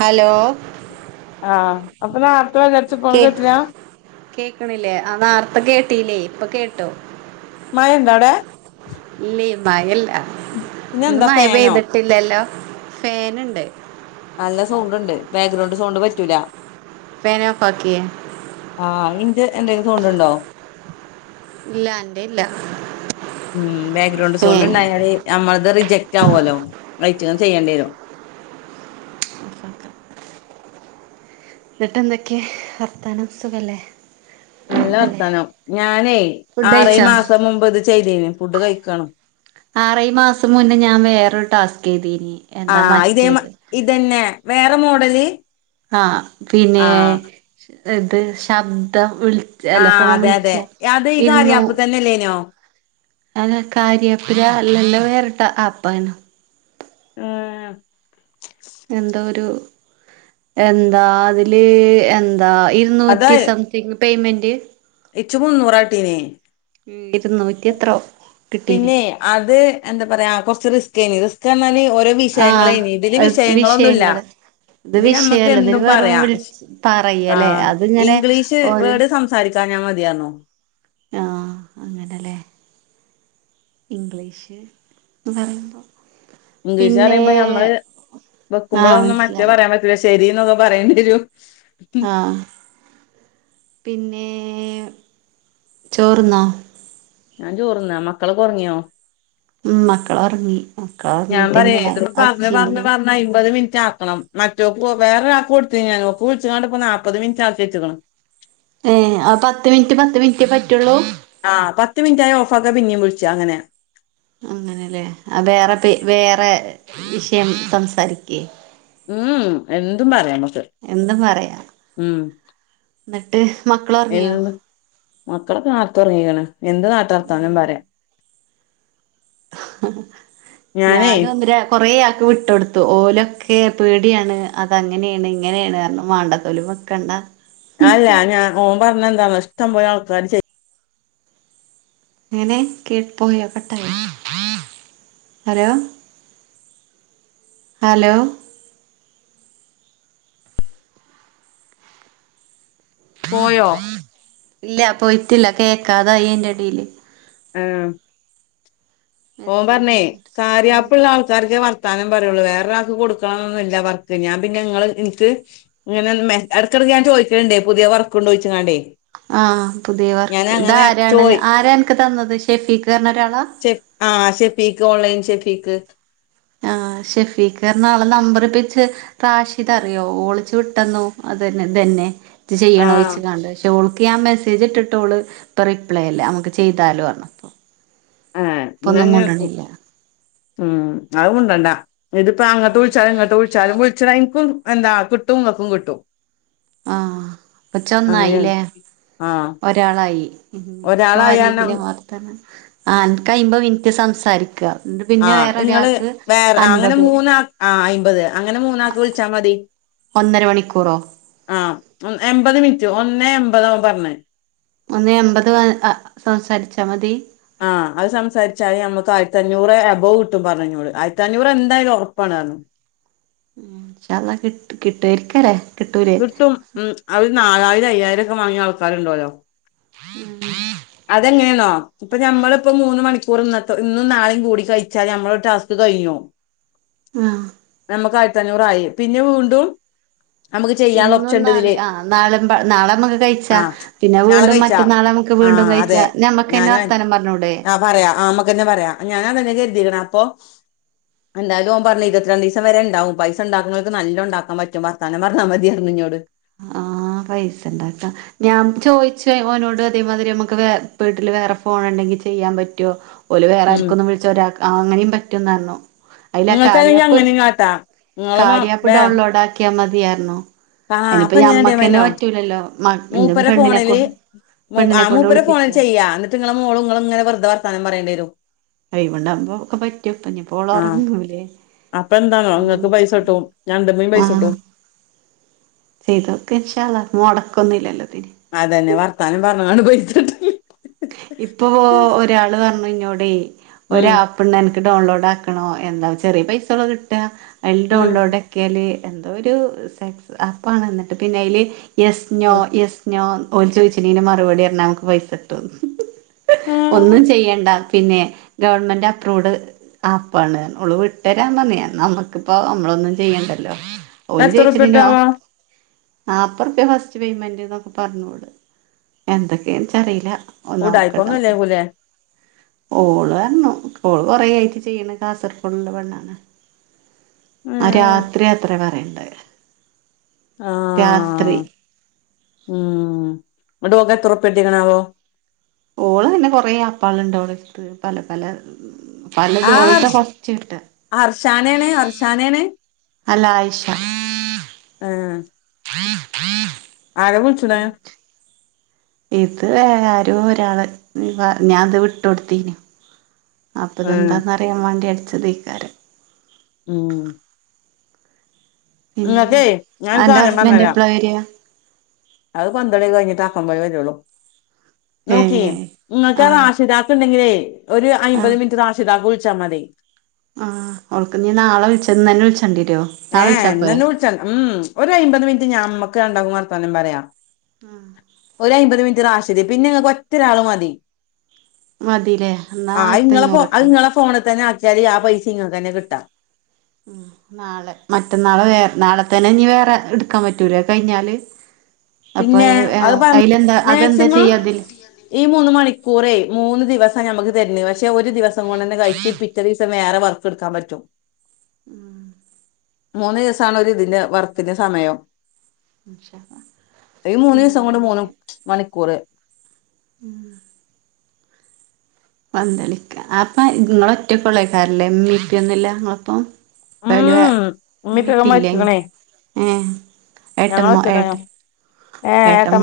Hello കേ കേക്കണില്ലേ അവാർത്ത കേട്ടില്ലേ ഇപ്പൊ കേട്ടോ മയണ്ടാ അവിടെ ഇല്ലേ മയല്ല ന്ന് പിന്നെന്താ ഫാനോ മയപെയ്തിട്ടില്ലല്ലോ ഫാനുണ്ട് നല്ല സൗണ്ട് ഉണ്ട് ബാക്ക്ഗ്രൗണ്ട് സൗണ്ട് പറ്റൂല ഫാൻ ഓഫ് ആക്കിയേ ആഹ് ഇന്ത് എന്തേലും സൗണ്ടുണ്ടോ ഇല്ല എന്റെ ഇല്ല മ് ബാക്ക്ഗ്രൗണ്ട് സൗണ്ട് ഫാൻ ണ്ടായാല് ഞമ്മളത് റിജെക്റ്റ് ആവോലോ. അയ്ച്ചങ്ങന്നേ ചെയ്യണ്ട്യേരും. ഇപ്പളത്തെ ന്ന്ട്ടെന്തൊക്കെ വർത്താനം സുഖല്ലേ? നല്ല അല്ലേ വർത്താനം ഞാനെയ് ഫുഡ് ആറേയ് കഴിച്ചോ മാസം മുമ്പ് ഇത് ചെയ്തീനു. ഫുഡ് കയ്ക്കാണ്. ക്കെതിനി ആഹ് ഇതേമാ ഇതെന്നെ വേറെ മോഡല് ആഹ് പിനേ ആഹ് ഇദ് ശബ്ദം വിൾച്ച അല്ല ആഹ് ഫോം അതെ വിൾച്ച അതെ അത് ഈ ഇര്ന്നു കാര്യാപ്പ് തന്നെല്ലേനോ അ കാര്യാപ്പിലാ അല്ലല്ലോ ഏറെ ട്ടആപ്പേനു ആ എന്താ ഒരു എന്താ അതില് എ ന്താ അതാ ഇരുന്നൂറ്റി സംതിങ്ങ് പേയ്മെന്റ് ഇച്ച് മുന്നൂറാക്ട്ടീനേയ് ഇര്ന്നൂറ്റി എത്രോ കിട്ടീന് പിന്നേ അത് എന്തപറയാ പ്പൊ ച്ച് റിസ്‌കെയ്നു റിസ്കപറഞ്ഞാല് ഓരോ ആഹ് വിഷയങ്ങളെയ്നീ. ഇതില് അത് വിഷയങ്ങളൊന്നുല്ല. വിഷയങ്ങള് ഇത് ഞമ്മക്ക് വിഷയല്ല ഇതില് എന്തും വെറും പറയാ. വിളിച്ച് പറയല്ലേ ആഹ് അതിങ്ങനെ ഇംഗ്ലീഷ് ഒരു വേഡ് സംസാരിക്കാഞ്ഞാ മതിപറഞ്ഞു. ആഹ് അങ്ങനല്ലേ ഇംഗ്ലീഷ് പറയുമ്പോൾ ഇംഗ്ലീഷ് പറയുമ്പോ നമ്മള് ആഹ് വെക്കുമ്പോളൊന്നും മറ്റേത് മനസ്സിലായി പറയാൻ പറ്റൂല. ശെരി ന്നൊക്കെ പറേണ്ടെരും. ആ പിന്നേ ചോറ്ന്നോ? ഞാചോറ്ന്നാ മക്കളൊക്കൊർങ്യോ? ഇം മക്കളൊർങ്ങി ഞാൻ മക്കളൊർങ്ങീറ്റ് പറയേ ങ്ങനെ ഇതിപ്പോ പറഞ്ഞ് ഒച്ചം പറഞ്ഞ് വിളീം പറഞ്ഞ് അയ്മ്പത് മിനിറ്റ് ആക്കണം മറ്റൊക്ക് വേറൊരാക്ക് കൊട്തീനുഞാം ഓക്ക് വിളിച്ച്ങ്ങാണ്ട്പ്പോ നാല്പ്പത് മിൻറ്റാക്കിവെച്ച്ക്ക്ണ്. ഏ അ പത്ത് മിൻറ്റ് പത്ത് മിൻറ്റേ പറ്റൊള്ളൂ. ആഹ് പത്ത് മിനിറ്റായ ഓഫാക്കാ പിന്നീം വുൾച്ചാ അങ്ങനെ. അങ്ങനെലെ ആ വേറെ പേ വേറെ വിഷയം സംസാരിക്ക് ഇം എന്തും പറയമ്മക്ക് ഇം എന്നട്ട് എന്ത് മക്കളൊക്കെ നാർത്തെ ഒർങ്ങീക്ക്ണ്. എന്ത് നാട്ടാർത്താനും പറയാം ഞാനേ ഞാനും ഒന്നര കൊറേ പൂ ഇട്ടൊടുത്തു ഓലൊക്കെ പേടിയാണ് അതങ്ങനെയാണ് ഇങ്ങനെയാണ് കാരണം മാണ്ട ത്തോലും വെക്കണ്ട താന്ന് ഇഷ്ടം പോലെ ആൾക്കാര് ചെയ് അങ്ങനെ കേട് പോയി ഒക്കട്ടെ ഹലോ ഹലോ പോയോ ഇല്ല പോയിട്ടില്ല കേക്കാതായി അയിന്റെടേല് ആഹ് ഓൻ മെസ്സേജ് പറഞ്ഞേ വന്നിട്ട് ആ കരിയാപ്പ്ള്ള ആൾക്കാർക്ക് വർത്താനം പറയുള്ളൂ വേറെരാൾക്ക് കൊടുക്കണന്നൊന്നുഇല്ല വർക്ക് ഞാൻ പിന്നെ ഇങ്ങള് എനിക്ക് ഇങ്ങനെ മേ എടക്കെടക്ക് ഞാൻ ചോയിക്കിണുണ്ടേ പുതിയ വർക്ക് ഉണ്ടോ ചോയിച്ചിങ്ങാണ്ടേ ആഹ് പുതിയവർക്ക് ഇതാരാണ് ആരാ എനിക്ക് തന്നത് ഇഷ് [unintelligible] ചെഫ് ആ ശെഫ് പീക്ക് ഓൺലൈൻ ഷെഫീക്ക് ആഹ് ഷെഫീഖർന്ന ഓള നമ്പറിപ്പിച്ച് റാഷിദ് അറിയോ ഓളിച്ചു വിട്ടെന്നോ അതന്നെ ഇതന്നെ ഇത് ആഹ് ചെയ്യണോയിച്ചിങ്ങാണ്ട് പക്ഷെ ഓൾ ക്കി ആ മെസ്സേജ് ഇട്ടിട്ടോള് ഇപ്പം റിപ്ലൈ ഇല്ല നമ്മുക്ക് ചെയ്താലോ പറഞപ്പം ആഹ് എന്നാ ഇങ്ങൾ ഉം അതുമുണ്ടണ്ടാ ഇതിപ്പം അങ്ങട്ട് വിളിച്ചാലും ഇങ്ങട്ട് വിളിച്ചാലും വി [unintelligible] എന്താ കിട്ടും ഇങ്ങക്കും കിട്ടും ആഹ് പച്ച അങ്ങനെയാണ് ഒന്നായില്ലേ ആഹ് ഒരാളായി ഇനി ഇപ്പ ഒരാളായാരണം ആരെങ്കിലും വർത്താന ആ അൻക്ക് അയ്മ്പത് മിനിറ്റ് സംസാരിക്ക എന്നിട്ട് പിന്നെ ആഹ് വേറെ നിങ്ങള് ഒരാൾക്ക് വേറെ അങ്ങനെ അൻപത് മൂന്നാ ആഹ് അയിൻപത് അങ്ങനെ മൂന്നാക്കി വിളിച്ചാ മതി ഒന്നര മണിക്കൂറോ ആഹ് എമ്പത് മീൻ ഒന്നേ എമ്പതാ അവൻ പറഞ്ഞെ ഒന്ന് എമ്പത് അ സംസാരിച്ചാ മതി ആഹ് അത് സംസാരിച്ചാല് ഞമ്മക്ക് ആയിരത്തഞ്ഞൂറെ എബൗ കിട്ടും പറഞ്ഞെന്നോട് ആയിരത്തഞ്ഞൂറ് എന്തായാലും ഒറപ്പാണ് [unintelligible] ഇൻഷ അള്ളാ കിട് കിട്ടുആരിക്കരേ കിട്ടും ഉം അത് നാലായി ഒരു അയ്യായിരൊക്കെ വാങ്ങിയ ആൾക്കാരുണ്ടോല്ലൊ ഉം അതെങ്ങനെയാന്നോ ഇപ്പം ഞമ്മളിപ്പം മൂന്ന് മണിക്കൂർ ഇന്നത്തെ ഇന്നും നാളെയും കൂടി കഴിച്ചാല് അമ്മള ടാസ്ക് കഴിഞ്ഞു ആഹ് നമുക്ക് ആയിരത്തി അഞ്ഞൂറായി പിന്നെ വീണ്ടും നമുക്ക് ചെയ്യാനുള്ള ഇന്നും ഓപ്ഷൻ ഉണ്ട് നാളെ ഇതില് ആ നാളെ പ നാളെമ്മക്ക് കഴിച്ചാ പിന്നെ വീണ്ടും മറ്റന്നാളെ നമ്മുക്ക് വീ ആ അതെ ഞാന ആ പറയാ ആമ്മക്കന്നെ പറയാ ഞാനാ അത് എഴുതിക്കണ അപ്പൊ എന്താലും ഓൻ പറഞ്ഞ് ഇരുപത്രീരണ്ടീസം വരെ ഉണ്ടാവും പൈസ ഉണ്ടാക്കുന്നോർക്ക് നല്ല ഉണ്ടാക്കപറ്റും വർത്താനം പഞ്ഞാ മതിയായിരുന്നു ഇഞ്ഞോട്. ആഹ് പൈസ ഉണ്ടാക്കാം ഞാൻ ചോയിച്ചു ഓനോട് അതേമാതിരി നമ്മുക്ക് വേ വീട്ടില് വേറെ ഫോൺ ഉണ്ടെങ്കി ചെയ്യാൻ പറ്റോ? ഓല് വേറെ ഉം ആർക്കുന്നും വിളിച്ച ഒരാക്ക് ആ അങ്ങനെയും റ്റും ന്നർഞ്ഞു നിങ്ങൾക്ക് അല്ലെങ്കി അങ്ങന കാട്ടാ നിങ്ങളെ വേ വിയർന്നു അയിന് പ്പം ഞമ്മക്ക്ന്നെ പറ്റൂലല്ലോ മ ഇന്റെ മൂപ്പര് പെണ്ണിനെ ഫോണിൽ കൊണ്ട് മു ആ പെണ്ണിനെ കൊണ്ട് മൂപ്പര ഫോണിൽ വിളിപ്പിച്ചോ ചെയ്യാം എന്നിട്ട് നിങ്ങളെ മോളും നിങ്ങളും ഇങ്ങനെ വെറുത വർത്താനം പറയേണ്ടി തും എയ് വണ്ണ പോ ഒക്കെ പറ്റെകെ ഞ് പ്പ ആഹ് പ്പോളഒറങ്ങൂലേ അപ്പൊ എന്താന്നോ അ ഇങ്ങക്ക് പൈസ പറ്റിയ കിട്ടും ഞണ്ടുമ്മീ ആ പൈസ കിട്ടും ചെയ്തോക്ക ഇൻക്ഷ അളള മുടക്കൊന്നുമില്ലല്ലോ അതന്നെ വർത്താനം പറഞ്ഞാണ്ട് പോയി [inaudible] ഇപ്പൊ ഒരാള് പറഞ്ഞ് എവിടെ ഒരു ഉം ആപ്പ് ണ്ട് അന ഡൗൺലോഡ് ആക്കണോ എന്താ ചെറിയ പൈസ ള്ളൂ കിട്ട എൽട ഉം ഉള്ളോടക്കല് എന്തോ ഒരു സെസ് ആപ്പാണ് എന്നിട്ട് പിന്നെ അയില്. യസ് നോ ഉം എസ് നോ ഓല് ചോദിച്ചാലിന് മറപടി പറഞ്ഞൽ നമക്ക് പൈസ കിട്ടും ഏഹ് ഒന്നും ചെയ്യണ്ട പിന്നെ ഗവൺമെന്റ് അപ്രൂവ്ഡ് ആപ്പാണ് ഒമ്മള് ഇട്ട് തരാൻ പറന്നിയ നമ്മക്കിപ്പോ നമ്മളൊന്നും ചെയ്യണ്ടല്ലോ എത്ര പ്പ്യ കിട്ട അർഞ്ഞു. നാല്പത് റുപിയ ഫസ്റ്റ് പേയ്മെന്റ് എന്നൊക്കെ പറഞ്ഞോള് എന്തൊക്കെയെന്ന് വെച്ചാൽ അറിയില്ല ഉടായിപ്പോന്നും ഇല്ലേക്കുലെ ഓള് വർഞ്ഞു ഓൾ കൊറേ ആയി ഇത് ചെയ്യ്ണ് കാസർകോട്‌ള്ള പൊണ്ണാണ്. ആ ഏഹ് രാത്രി അത്ര പറയും രാത്രി ആഹ് ഇങ്ങടെ ഓൾക്ക് എത്ര റുപ്പിയ കിട്ടിയേക്കണ് ആവോ ഓള് വന്ന് കൊറേ ആപ്പോളാണ്ട് ഓളുടെ അടുത്ത് പല പല പലത് ആഹ് ഓൾതാ ആർഷ് ഫസ്റ്റ് കിട്ടാ അർഷാനേണ് അർഷാനേണ് അല്ല ആയിഷ ആഹ്. ആരാ വിൾച്ചണേ ഇത് വേ ആരോ ഒരാള് ഞ്‌ പ ഞാൻ അത് വിട്ടോട്ത്തീനി. ഏഹ് അപ്പിതെന്താന്ന് അറിയാൻ വേണ്ടി അടിച്ചത് ക്കാരം ഉം പിന്നെ ഇങ്ങക്കേ ഞാനൊരു അന്റെ സാധനം ഹസ്ബൻഡ് പറഞ്ഞരാം എപ്പളാ വരിക അത് പന്തളിയൊക്കെ കഴിഞ്ഞി ട്ടാക്കംമ്പോലേ വരൊള്ളൂ. ഏ നോക്കിയേ ഇങ്ങൾക്കാ ആഹ് റാഷിദാക്ക് ഇണ്ടെങ്കിലേ ഒരു അയ്മ്പത് ആഹ് മിൻറ്റ് റാഷിദാക്ക് വിൾ ച്ചാ മതി ആഹ് ഓൾ‌ക്കിഞ്ഞി നാളെ വിൾച്ച ഇന്നന്നെ വിൾ ഏഹ് ഇന്നന്നെ വിളിച്ചാതി ഉം ഒരയ്മ്പത് മിനിറ്റ് ഞമ്മക്ക് ര ണ്ടാക്കുംവർത്താനം പറയാ. ഒരയ്മ്പത് മിൻറ്റ് റാഷിദേം പിന്നിങ്ങക്ക് ഒറ്റൊരാള് മതി. മതില്ലേ എന്നാ ആഹ് ഇങ്ങളെ ഫോ ആയിരത്തഞ്ഞൂറ് ട്ടോ അയിങ്ങളെ ഫോണി തന്നെ ആ [unintelligible] ആ പൈസിം ഇങ്ങക്കന്നെ കിട്ടാ ഉം നാളെ മറ്റന്നാളെ വേർ നാളെ തന്നെ ഇനി വേറെ ഇട്ക്കാൻ പറ്റൂലെ കഴിഞ്ഞാല്? അപ്പൊ പിന്നെ അത് പ [unintelligible] അതിലെന്താ അതെന്താ മാക്സിമം ചെയ്യാ അതില് ഈ മൂന്ന് മണിക്കൂറേ മൂന്ന് ദിവസ് സാ ഞമ്മക്ക് തര്ണ് പഷ് ഒരു ദിവസം കൊണ്ടെന്നെ കയിച്ച് പിറ്റേ ദീസം വേറെ വർക്ക് ഇട്ക്കാൻ പറ്റും. ഉം. മൂന്ന് ദിവസാണ് ഒരിതിന്റെ വർക്കിന്റെ സമയം. ഇന്ഷാ അല്ലാഹ്‌. ഈ മൂന്ന് ദിവസം കൊണ്ട് മൂന്ന് മണിക്കൂറ് ഉം പന്തളിക്ക അപ്പ ഇങ്ങള് ഒറ്റ കൊള്ളേക്കാരല്ലേ ഇമ്മീം ഇപ്പ്യൊന്നും ല്ലാ ഇങ്ങളൊപ്പം? [unintelligible] ഉം ഉമ്മി ഇപ്പൊക്കെ ഇമ്മിപ്പിം ഇല്ലേ ങ് മരിച്ച്ക്ക്ണേ ഏ ഞങ്ങള് ഏട്ടമ്മോ ഒറ്റക്കാ ഏട്ട് ഏട്ടം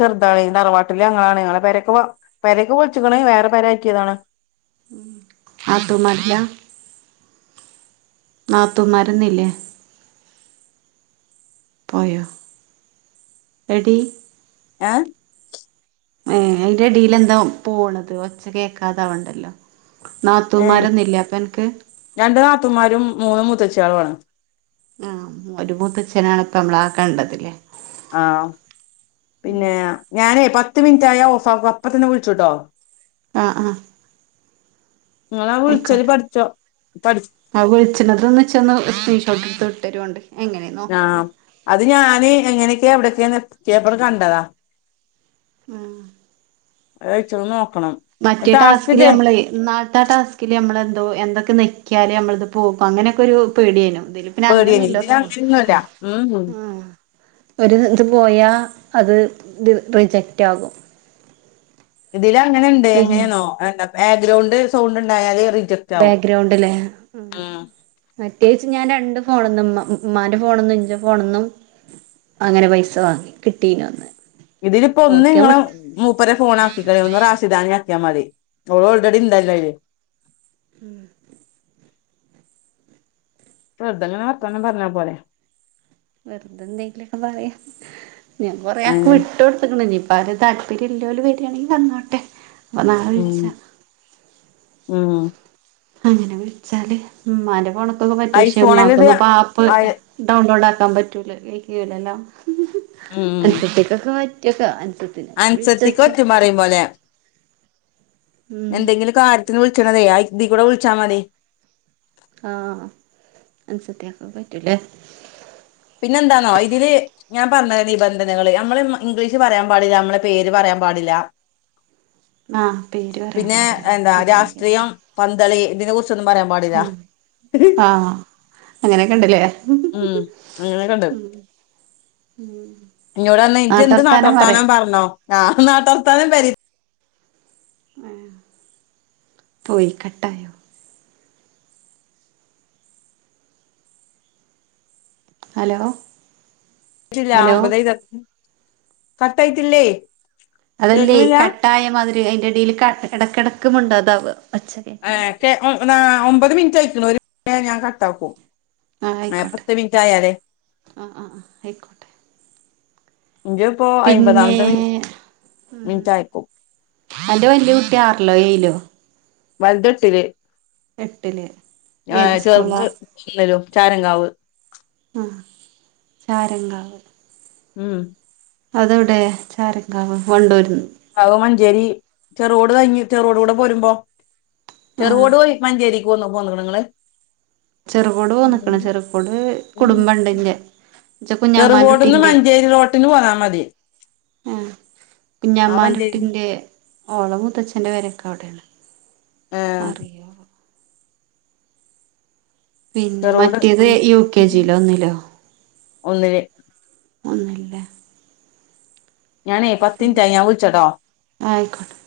ചെറ്താവേ തറവാട്ടില് ഞങ്ങളാണ് ഞങ്ങളെ പെരക്കെ വ പെരെക്കെ പൊൾച്ച്ക്ക്‌ണ് വേറെ പെരെയ്റ്റിയതാണ്. [unintelligible] നാത്തൂൻ മാരൊന്നും ഇല്ലെ പോയോ എടീ ഏ അയിന്റെടീല് എന്തോ പോണത് ഒച്ച കേക്കാതാവണ്ടല്ലോ ഏ നാത്തൂമാരൊന്നില്ലേ അപ്പൊ അനക്ക് രണ്ടു നാത്തമാരും മൂന്ന് മു ത്തെ ച്ചാവാ ആ ഒരു മൂത്തച്ഛനാണ് ഇപ്പ നമ്മള ആക്കണ്ടതില്ലേ ആ പിന്നെ ഞാനേ പ പത്ത് മിനിറ്റായ ഓഫാ അപ്പ തന്നെ വിളിച്ചുട്ടോ ആ ആ നിങ്ങളാ വിളിച്ചല് അയ്‌ക്കോട്ടെ പഠിച്ചോ പഠി ആ വിൾച്ച്ണത് ഇച്ചൊന്നു സ്ക്രീന്ഷോട് ട്ടൊരോണ്ടി ആ അത് ഞാന് എങ്ങനെ എവിടയൊക്കെയ പേപ്പർ കണ്ടതാ ആ ഴച്ചോർന്നോ മറ്റേ ടാസ്കില് നമ്മള് ന്നാൾത്തെ ആ ടാസ്കില് നമ്മള് അതോ എന്തൊക്കെ നെക്കിയാല് നമ്മളിത് പോക്കും അങ്ങനെയൊക്കെ ഒരു പേടിയാനു പേടിയ ഇതി അങ്ങനൊന്നുംല്ല ഉം ഒരു ഇത് പോയാ അത് റിജക്റ്റ ആകും ഇതില അങ്ങനെണ്ട് പിന്നെ എങ്ങനെന്നോ ബാഗ്രൗണ്ട് സൗണ്ട് ഇണ്ടായല് ബാഗ്രൗണ്ട്ല്ലേ മറ്റെ ഞാൻ രണ്ട് ഫോണന്നും ഉമ്മാന്റെ ഫോണന്നും ഇന്റെ ഫോണന്നും അങ്ങനെ പൈസ വാങ്ങി കിട്ടീല ഇതില് ഇപ്പോ ഒന്ന് ങ്ങളെ മൂപ്പരെ ഫോൺ ആക്കി ഒന്ന് റാഷിദാണ് ഞ മതി ഓള് ഓൾറെഡി ഇണ്ടല്ലോ അയ്‌ല് ഉം വെർതെ ഇങ്ങനെ വർത്താനം പർഞാപോരെ വെറുതെ എന്തെങ്കിലൊക്കെ പറയാം ഞാൻ കൊറെയാക്കെ അയിന് വിട്ട് കൊടുത്ത്ക്ക്ണ്‌ വര് താല്പര്യം ഇല്ലോല് വരികയാണെങ്കിൽ വന്നോട്ടെ ബനറിച്ച ആ അങ്ങനെ വിളിച്ചാല് ഉമ്മാന്റെ പോണ ക്കെ പറ്റ ഐഫോണിൽ ഇത് ഇമ്മാക്ക് ആപ്പ് ആയ ഡൗൺലോഡ് ആ ക്കാൻ പറ്റൂലക്കലല്ലാം ഉം എന്നട്ടേക്കൊക്കെറ്റ [unintelligible] അൻസത്തിക്ക് പറ്റു മറയും പോലെ ഉം എന്തെങ്കിലും കാര്യത്തിന് വിൾ ച്ച്ണതെ ആ ഇതി കുടെവിളിച്ചാ മതി ആ അൻസത്ത്യാക്ക് പറ്റും ലെ പിന്നെ എന്താന്നോ ഇതില് ഞാൻ പറഞ്ഞാ നിബന്ധനകള് അമ്മള് മ ഇംഗ്ലീഷ് പറയാൻ പാടില്ലാ അമ്മള് പേര് പറയാൻ പാടില്ല ആഹ് പേര് പറയാൻ പിന്നെ പാടില്ല എന്താ അങ്ങനെ കേട്ടു രാഷ്ട്രീയം പ [unintelligible] ഇതിനെ കുറി ഇപ്പം ഒന്നും പറയാൻ പാടില്ല അങ്ങനെക്കെ ണ്ടല്ലേ ഉം അങ്ങനെക്കൊണ്ട് ഉം എന്നൊട് പറഞ്ഞ് ഇജ് എന്ത് നാട്ടാർത്താനും പറഞ്ഞോ ആ നാട്ടാർത്താനും പെ ആ പോയി കട്ടായോ ഹലോ ഹലോ [unintelligible] കട്ടായിട്ടില്ലേ അതല്ലോ കേൾക്കണില്ല കട്ടായാമാതിരി അയിന്റെ എടെല് ക എടക്ക് എടക്ക് മുണ്ടാതാവ്യാ കെ ആ ഒമ്പത് മിനിറ്റായി ഒരു മിൻ്റ്റൂടി ആയാ ഞാൻ കട്ടാക്കും ആയിക്കോട്ടെ പത്ത് മിനിറ്റ് ആയാലേ ആ ആ ആ ആയിക്കോട്ടെ ഇൻ്റെ ഇപ്പോ പിന്നെ അയ്മ്പാതാമെത്തേ മിൻ ഉം മിൻറ്റായിപ്പാ അന്റെ വല്ല്യാ കുട്ടി ആറിലോ ഏഴിലോ വല്ത് എട്ടില് എട്ടില് ഏത് എങ സ്കൂളാ ചെറ്ത് [unintelligible] ചാരങ്കാവ് ആ ചാരങ്കാവ് ഉം അതെവെടായാ ചാരങ്കാവ് വണ്ടുര്ന്ന് ഭാഗം മാഞ്ചേരി ചെറ് റോഡ് കായിഞ്ഞ് ചെറുറോഡുടെ പോരുമ്പോ ആ ചെറ്ടെ വഴി മഞ്ചേരി പോണ് പോന്ന് ക്ക്ണൊ നിങ്ങള് ചെറുപോട് വന്നിക്കാണ് ചെറുപോട് കുടുംബേണ്ട് എൻ്റേ ചെറ്കോട്ന്ന് മഞ്ചേരി റോട്ടിന് പോന്നാ മതി ആ ആ മഞ്ചേരി കുഞ്ഞാമാന്റുട്ടിന്റെ ഓളെ മൂത്തച്ഛൻ്റെ പെരൊക്കെ അവടേണ്. ആ അറിയോ വോ പിന്നെ ചെറുകോട് മറ്റേത് യു കെ ജി യിലോ ഒന്നിലോ? ഒന്നില് ഒന്നില ഞാനേ പത്തിൻറ്റായി ഞാൻ വിളിച്ചട്ടോ ആയിക്കോട്ടെ